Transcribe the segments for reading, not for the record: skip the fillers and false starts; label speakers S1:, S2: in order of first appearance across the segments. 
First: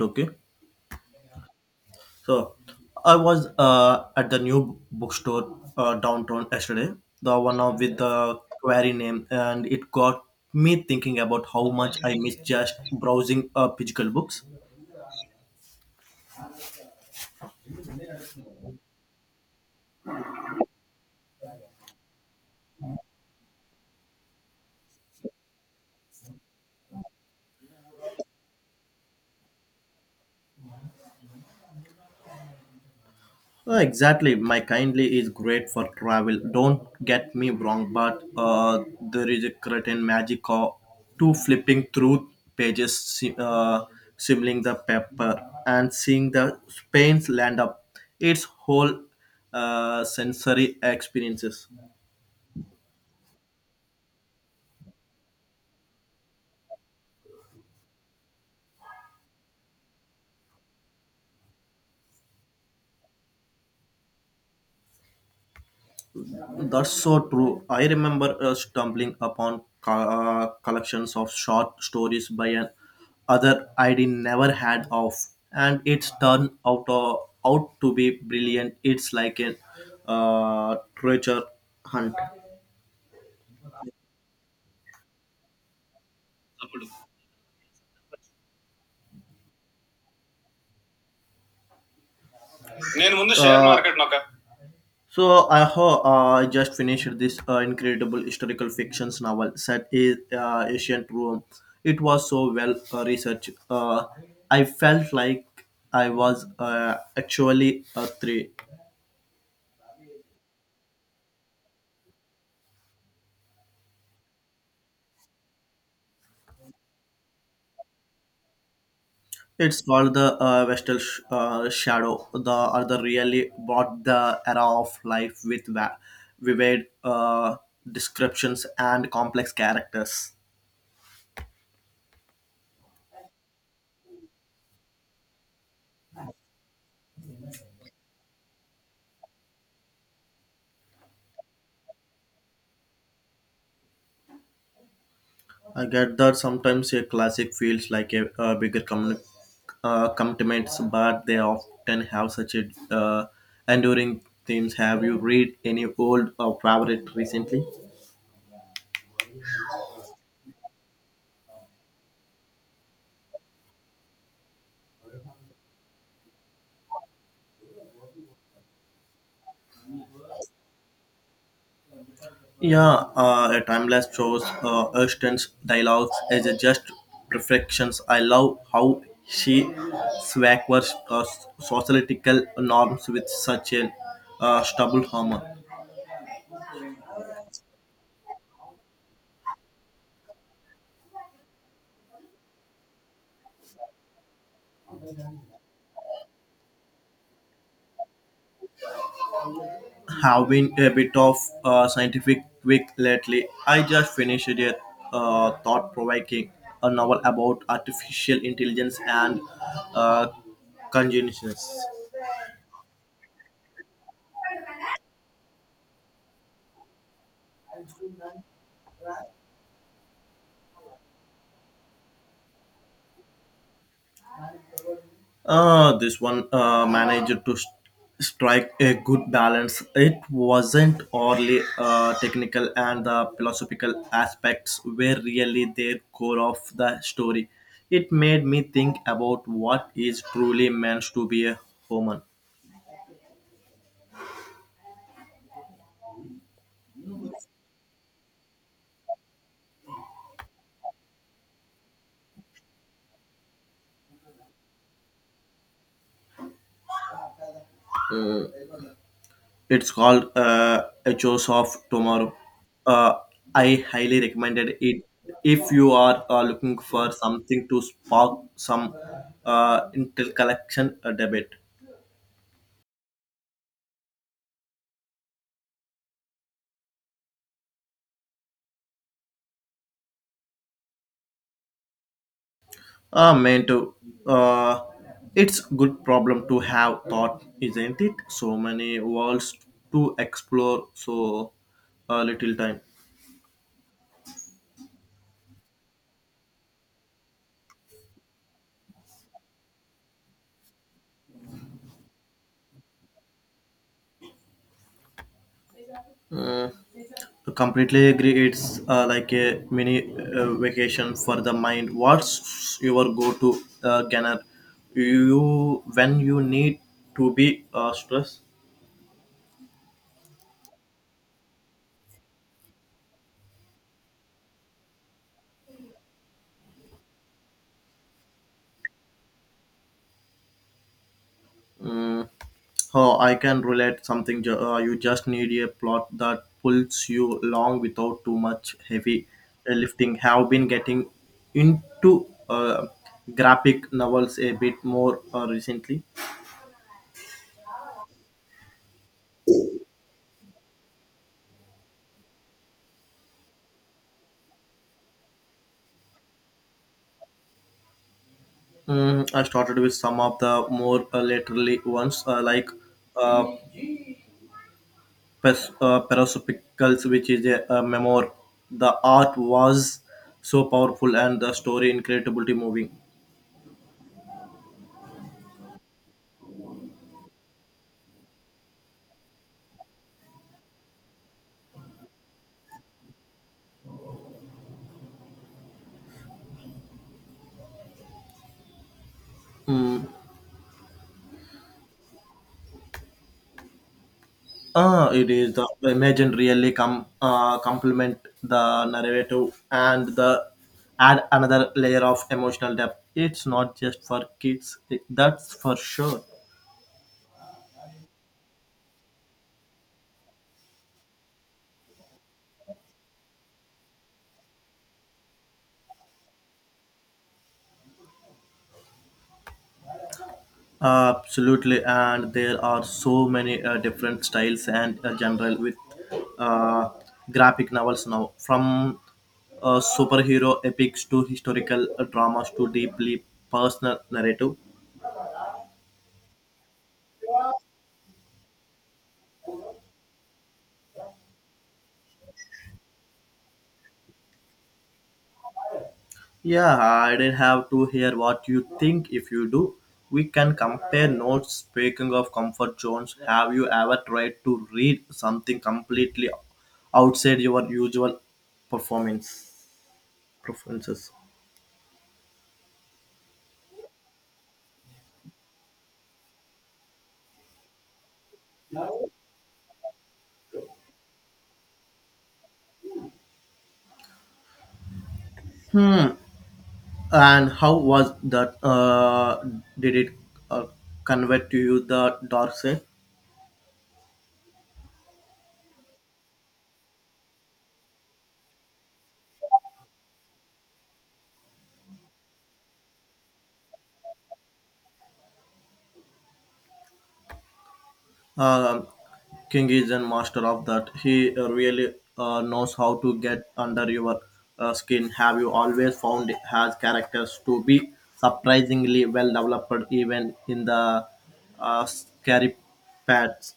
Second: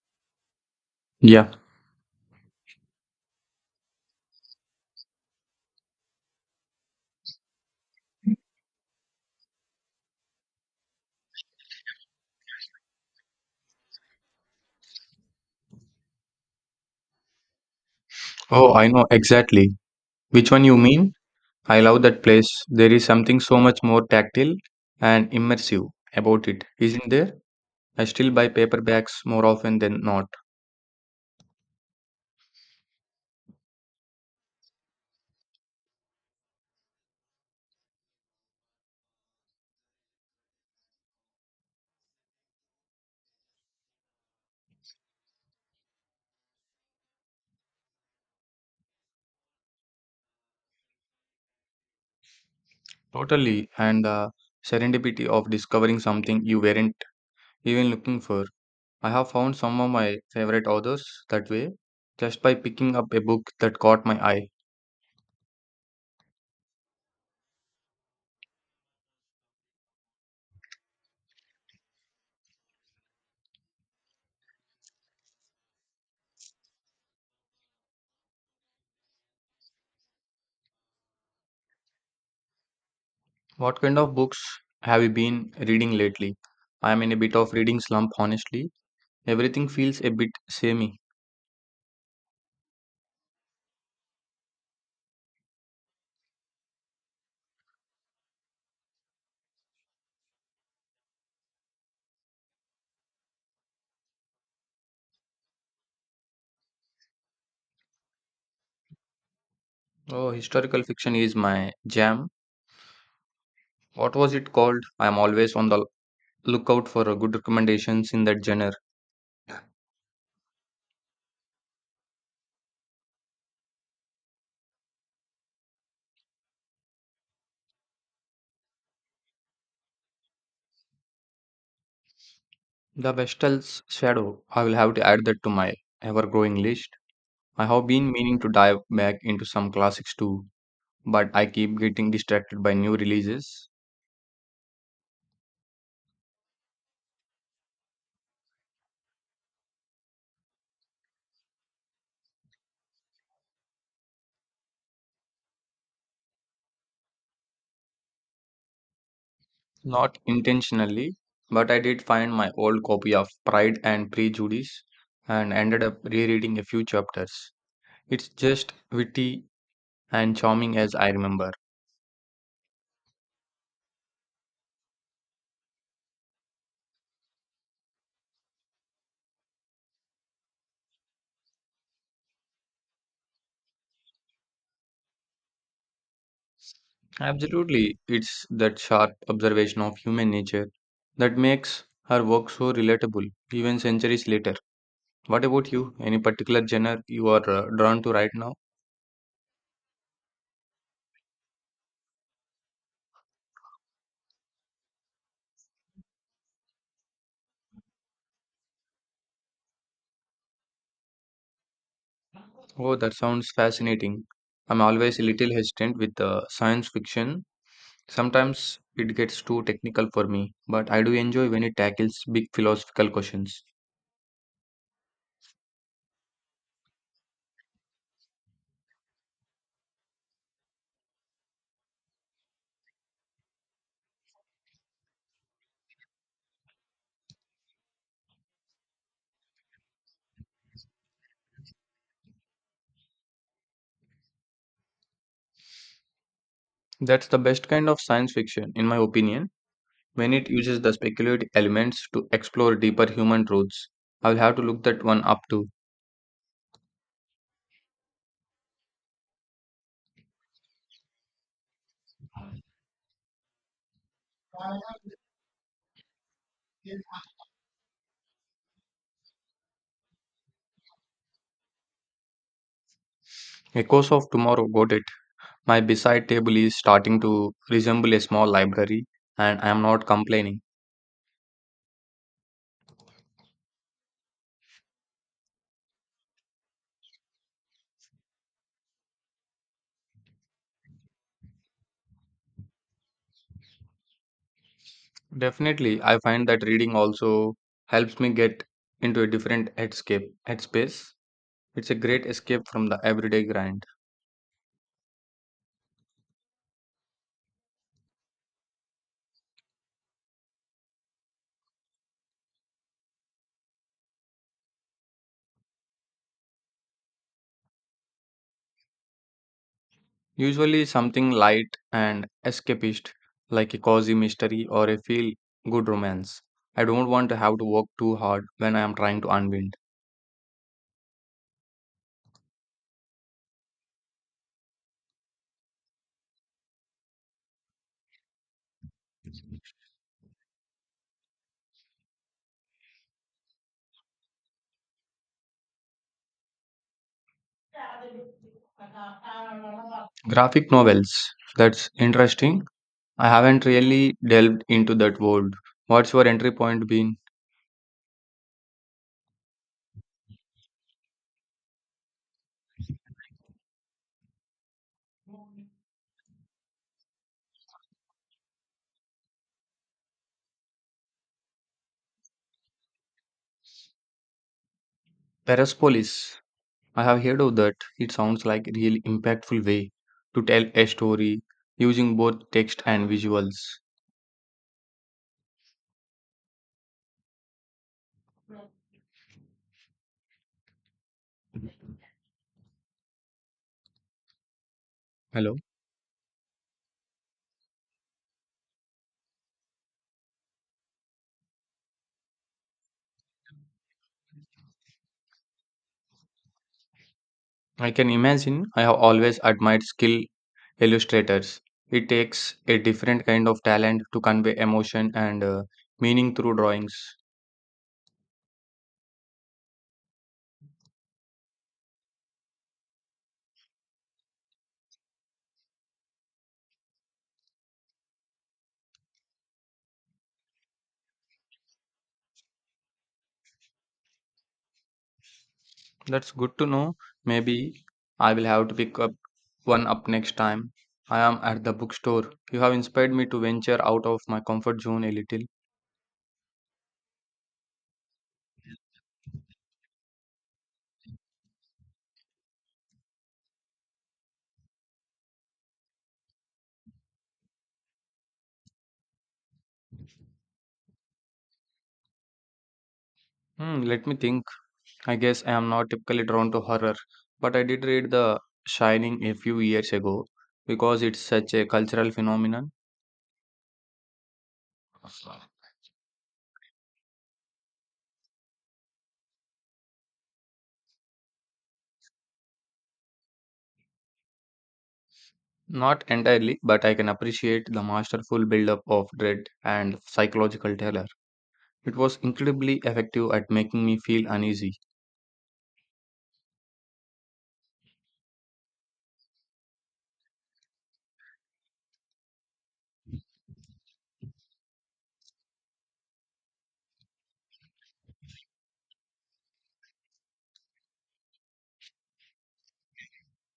S1: Okay.
S2: Yeah.
S1: So I was at the new bookstore downtown yesterday, the one of with the query name, and it got me thinking about how much I miss just browsing physical books.
S2: Oh, I know exactly which one you mean. I love that place. There is something so much more tactile and immersive about it, isn't there? I still buy paperbacks more often than not.
S1: Exactly, my kindly is great for travel. Don't get me wrong, but there is a certain magic of to flipping through pages, simmering the paper, and seeing the Spain's land up. Its whole sensory experiences.
S2: Totally. And the serendipity of discovering something you weren't even looking for. I have found some of my favorite authors that way, just by picking up a book that caught my eye.
S1: That's so true. I remember stumbling upon collections of short stories by an other I'd never had of, and it's turned out to be brilliant. It's like a uh, treasure hunt.
S2: What kind of books have you been reading lately? I am in a bit of reading slump, honestly. Everything feels a bit samey.
S1: నేను ముందు share market నొక్క So I just finished this incredible historical fictions novel set in ancient Rome. It was so well researched. I felt like I was actually a three.
S2: Oh, historical fiction is my jam. What was it called? I am always on the lookout for good recommendations in that genre.
S1: It's called the Vestal Shadow. The other really brought the era of life with vivid descriptions and complex characters.
S2: The Vestal's Shadow. I will have to add that to my ever-growing list. I have been meaning to dive back into some classics too, but I keep getting distracted by new releases.
S1: I get that sometimes a classic feels like a bigger commitments, but they often have such a enduring themes. Have you read any old favorite recently?
S2: Not intentionally, but I did find my old copy of Pride and Prejudice and ended up rereading a few chapters. It's just witty and charming as I remember.
S1: Yeah, a timeless shows, Ashton's dialogues as a just reflections. I love how she swaggers societal norms with such a stubble humor.
S2: Absolutely. It's that sharp observation of human nature that makes her work so relatable, even centuries later. What about you? Any particular genre you are drawn to right now?
S1: Have been a bit of a scientific week lately. I just finished a thought-provoking a novel about artificial intelligence and uh, consciousness.
S2: Oh, that sounds fascinating. I'm always a little hesitant with science fiction. Sometimes it gets too technical for me, but I do enjoy when it tackles big philosophical questions.
S1: This one managed to strike a good balance. It wasn't only technical and the philosophical aspects were really their core of the story. It made me think about what is truly meant to be a human.
S2: That's the best kind of science fiction, in my opinion. When it uses the speculative elements to explore deeper human truths. I'll have to look that one up too.
S1: It's called Echoes of Tomorrow. Uh, I highly recommended it if you are looking for something to spark some intercollection debate.
S2: Echoes of Tomorrow, got it. My beside table is starting to resemble a small library, and I am not complaining.
S1: Ah, man, too. Uh, it's good problem to have thought, isn't it? So many worlds to explore, so little time.
S2: Definitely, I find that reading also helps me get into a different headscape, headspace. It's a great escape from the everyday grind.
S1: Mm. Completely agree. It's like a mini vacation for the mind. What's your go-to ganner? You when you need to be stressed.
S2: Usually something light and escapist, like a cozy mystery or a feel good romance. I don't want to have to work too hard when I am trying to unwind.
S1: Mm, oh, I can relate something. You just need a plot that pulls you along without too much heavy lifting. Have been getting into graphic novels a bit more recently.
S2: Graphic novels, that's interesting. I haven't really delved into that world. What's your entry point been?
S1: Mm, I started with some of the more laterally ones like uh, Parasopicals, which is a memoir. The art was so powerful and the story incredibly moving.
S2: Persepolis. I have heard of that. It sounds like a really impactful way to tell a story using both text and visuals.
S1: Mm. Ah, it is
S2: Hello.
S1: the imagine really complement the narrative and the add another layer of emotional depth. It's not just for kids, that's for sure.
S2: I can imagine I have always admired skill illustrators. It takes a different kind of talent to convey emotion and meaning through drawings.
S1: Absolutely, and there are so many different styles and general with uh, graphic novels now, from superhero epics to historical dramas to deeply personal narrative.
S2: That's good to know. Maybe I will have to pick up one up next time. I am at the bookstore. You have inspired me to venture out of my comfort zone a little.
S1: Yeah, I didn't have to hear what you think. If you do, we can compare notes. Speaking of comfort zones, have you ever tried to read something completely outside your usual performance preferences?
S2: Hmm, let me think. I guess I am not typically drawn to horror, but I did read The Shining a few years ago because it's such a cultural phenomenon.
S1: Hmm. And how was that? Did it uh, convey to you the dark side?
S2: Not entirely, but I can appreciate the masterful build-up of dread and psychological terror. It was incredibly effective at making me feel uneasy.
S1: Um, King is a master of that. He really knows how to get under your skin. Have you always found has characters to be surprisingly well developed, even in the scary parts?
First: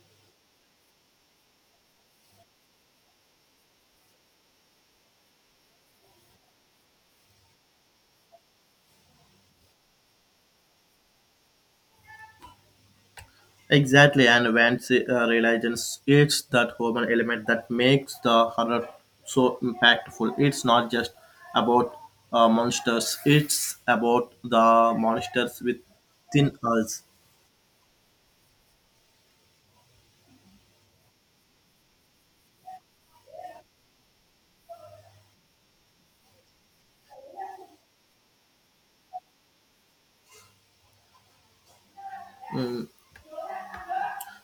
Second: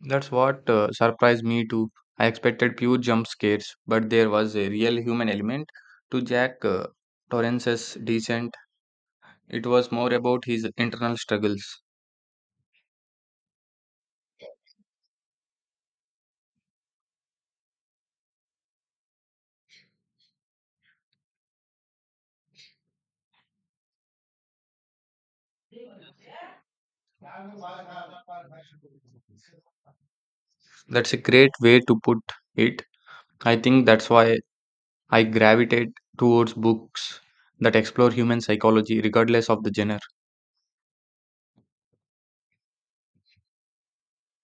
S2: That's what surprised me too. I expected pure jump scares, but there was a real human element to Jack Torrance's descent. It was more about his internal struggles.
S1: Exactly, and when she realizes it's that human element that makes the horror so impactful. It's not just about monsters; it's about the monsters within us.
S2: That's a great way to put it. I think that's why I gravitate towards books that explore human psychology regardless of the genre.
S1: Mm,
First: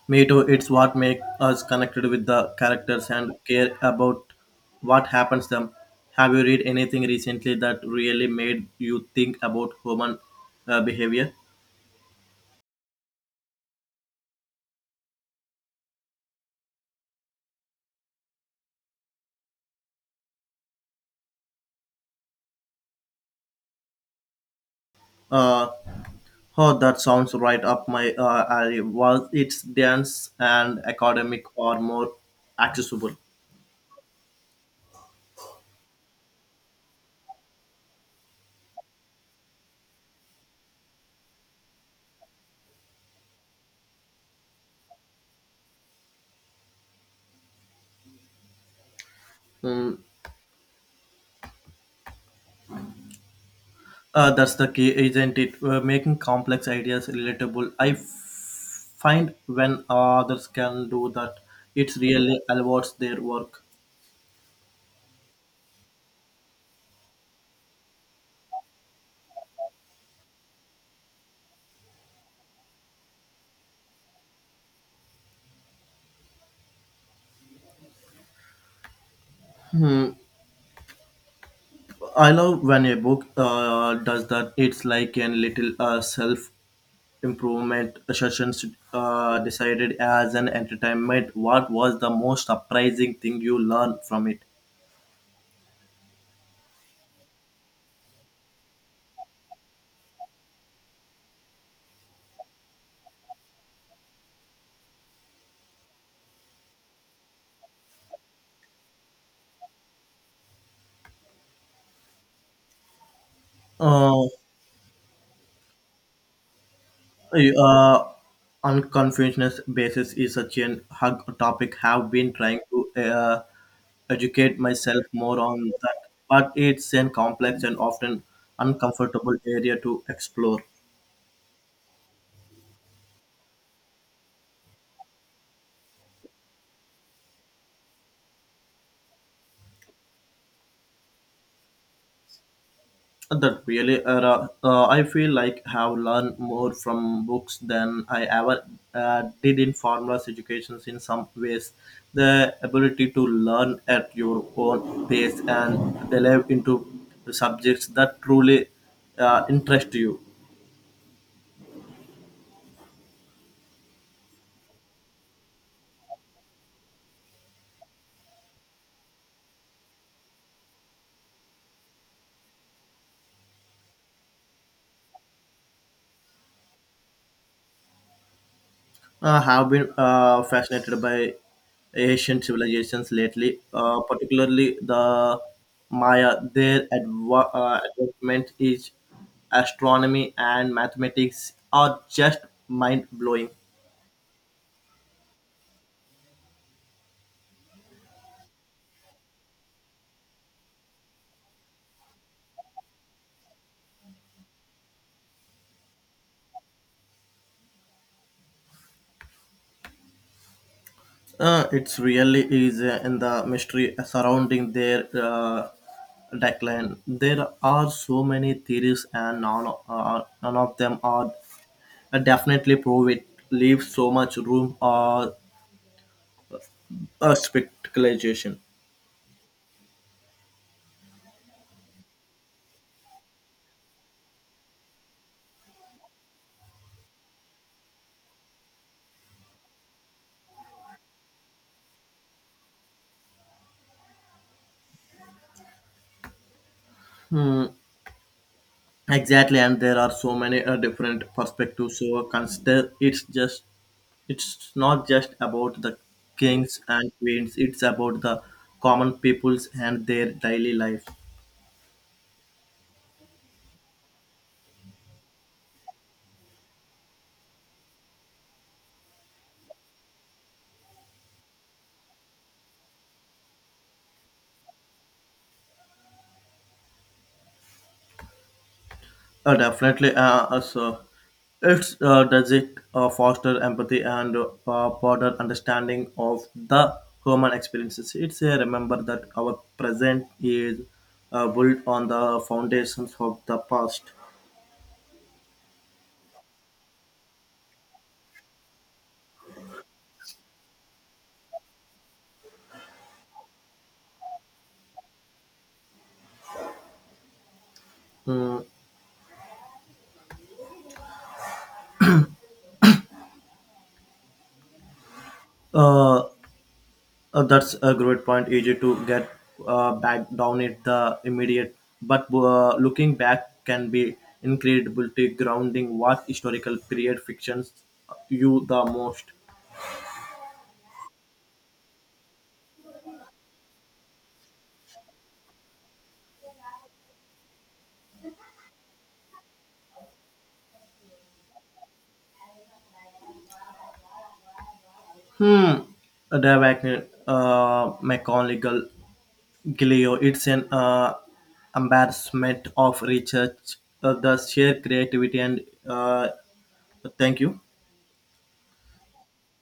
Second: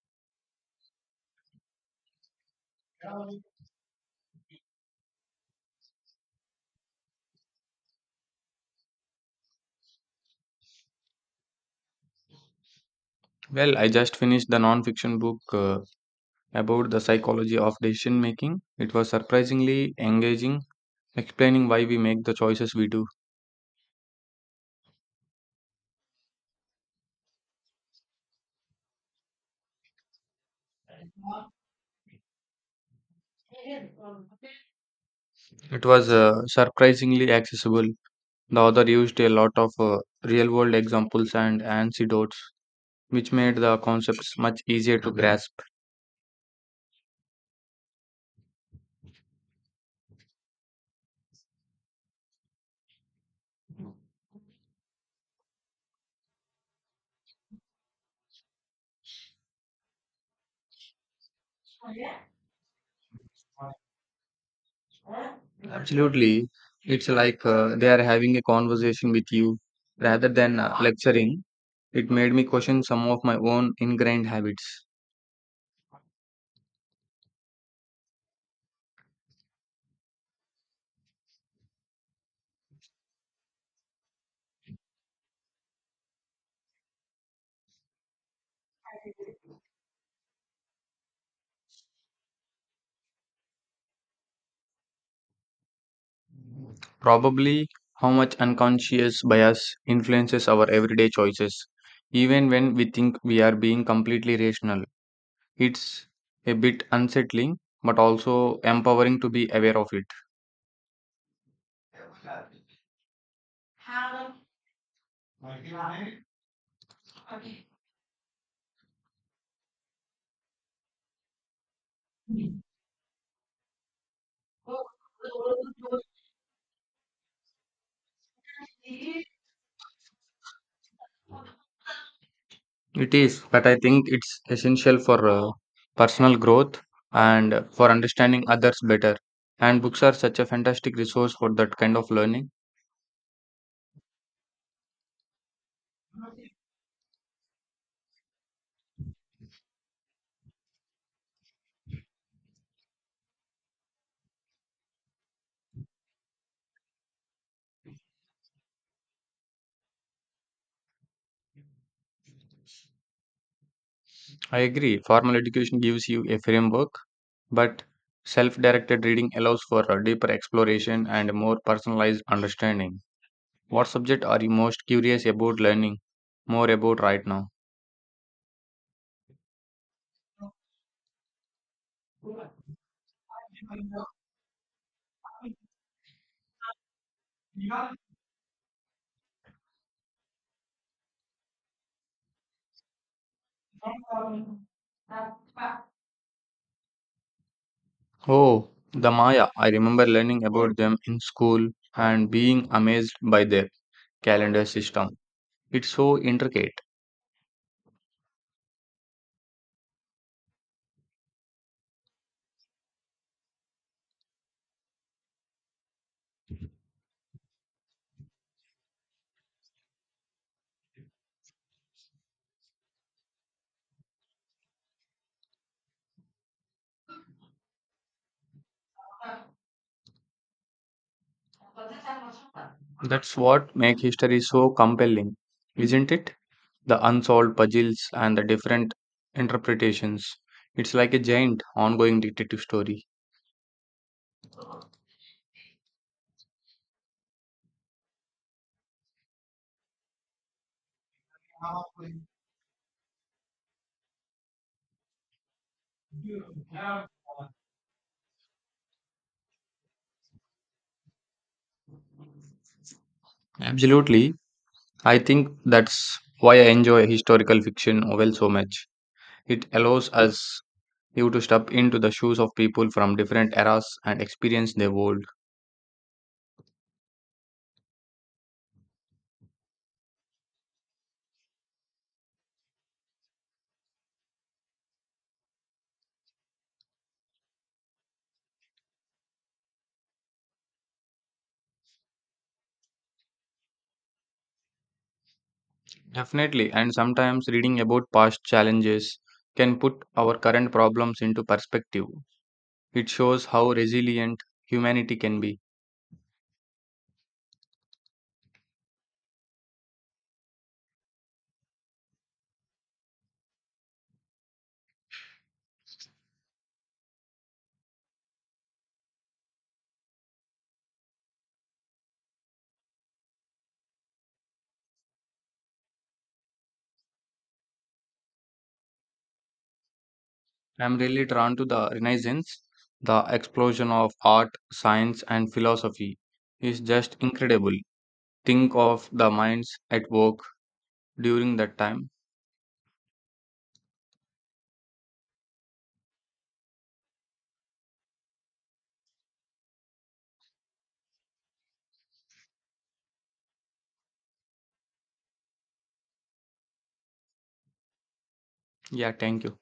S1: me too. It's what makes us connected with the characters and care about what happens to them. Have you read anything recently that really made you think about human behavior?
S2: Well, I just finished the non-fiction book about the psychology of decision making. It was surprisingly engaging, explaining why we make the choices we do.
S1: Uh, Oh, that sounds right up my alley. Was it's dense and academic or more accessible?
S2: It was surprisingly accessible. The author used a lot of real-world examples and anecdotes, which made the concepts much easier to grasp.
S1: Mm, that's the key, isn't it? We're making complex ideas relatable. Find when others can do that, it's really elevates their work.
S2: Absolutely, it's like they are having a conversation with you rather than lecturing. It made me question some of my own ingrained habits.
S1: Hmm. I love when a book does that. It's like a little self improvement sessions decided as an entertainment. What was the most surprising thing you learned from it?
S2: Probably how much unconscious bias influences our everyday choices, even when we think we are being completely rational. It's a bit unsettling, but also empowering to be aware of it.
S1: uh, uh, Unconfusedness basis is such an hug topic. Have been trying to uh, educate myself more on that, but it's a complex and often uncomfortable area to explore.
S2: It is, but I think it's essential for personal growth and for understanding others better. And books are such a fantastic resource for that kind of learning.
S1: That really, I feel like have learned more from books than I ever did in formal educations. In some ways, the ability to learn at your own pace and delve into subjects that truly interest you.
S2: I agree, formal education gives you a framework, but self directed reading allows for a deeper exploration and a more personalized understanding. What subject are you most curious about learning more about right now?
S1: I have been fascinated by Asian civilizations lately, particularly the Maya. Their advancement in astronomy and mathematics are just mind blowing.
S2: Oh, the Maya. I remember learning about them in school and being amazed by their calendar system. It's so intricate.
S1: It's really is in the mystery surrounding their decline. There are so many theories, and none of them are definitely prove it. Leave so much room spectacularization.
S2: That's what makes history so compelling, isn't it? The unsolved puzzles and the different interpretations. It's like a giant ongoing detective story.
S1: Mm, exactly, and there are so many different perspectives. So consider it's not just about the kings and queens. It's about the common peoples and their daily life.
S2: Absolutely. I think that's why I enjoy historical fiction novel so much. It allows us you to step into the shoes of people from different eras and experience their world.
S1: Definitely, so it's does it foster empathy and broader understanding of the human experiences. It's a remember that our present is built on the foundations of the past.
S2: Definitely, and sometimes reading about past challenges can put our current problems into perspective. It shows how resilient humanity can be.
S1: Mm, Uh, that's a great point. Easy to get back down at the immediate, but looking back can be incredibly grounding. What historical period fictions you the most?
S2: I'm really drawn to the Renaissance. The explosion of art, science, and philosophy is just incredible. Think of the minds at work during that time.
S1: Hmm. The Wagner, McGonagall, Gileo. It's an embarrassment of research. The sheer creativity and uh, thank you.
S2: Yeah, thank you.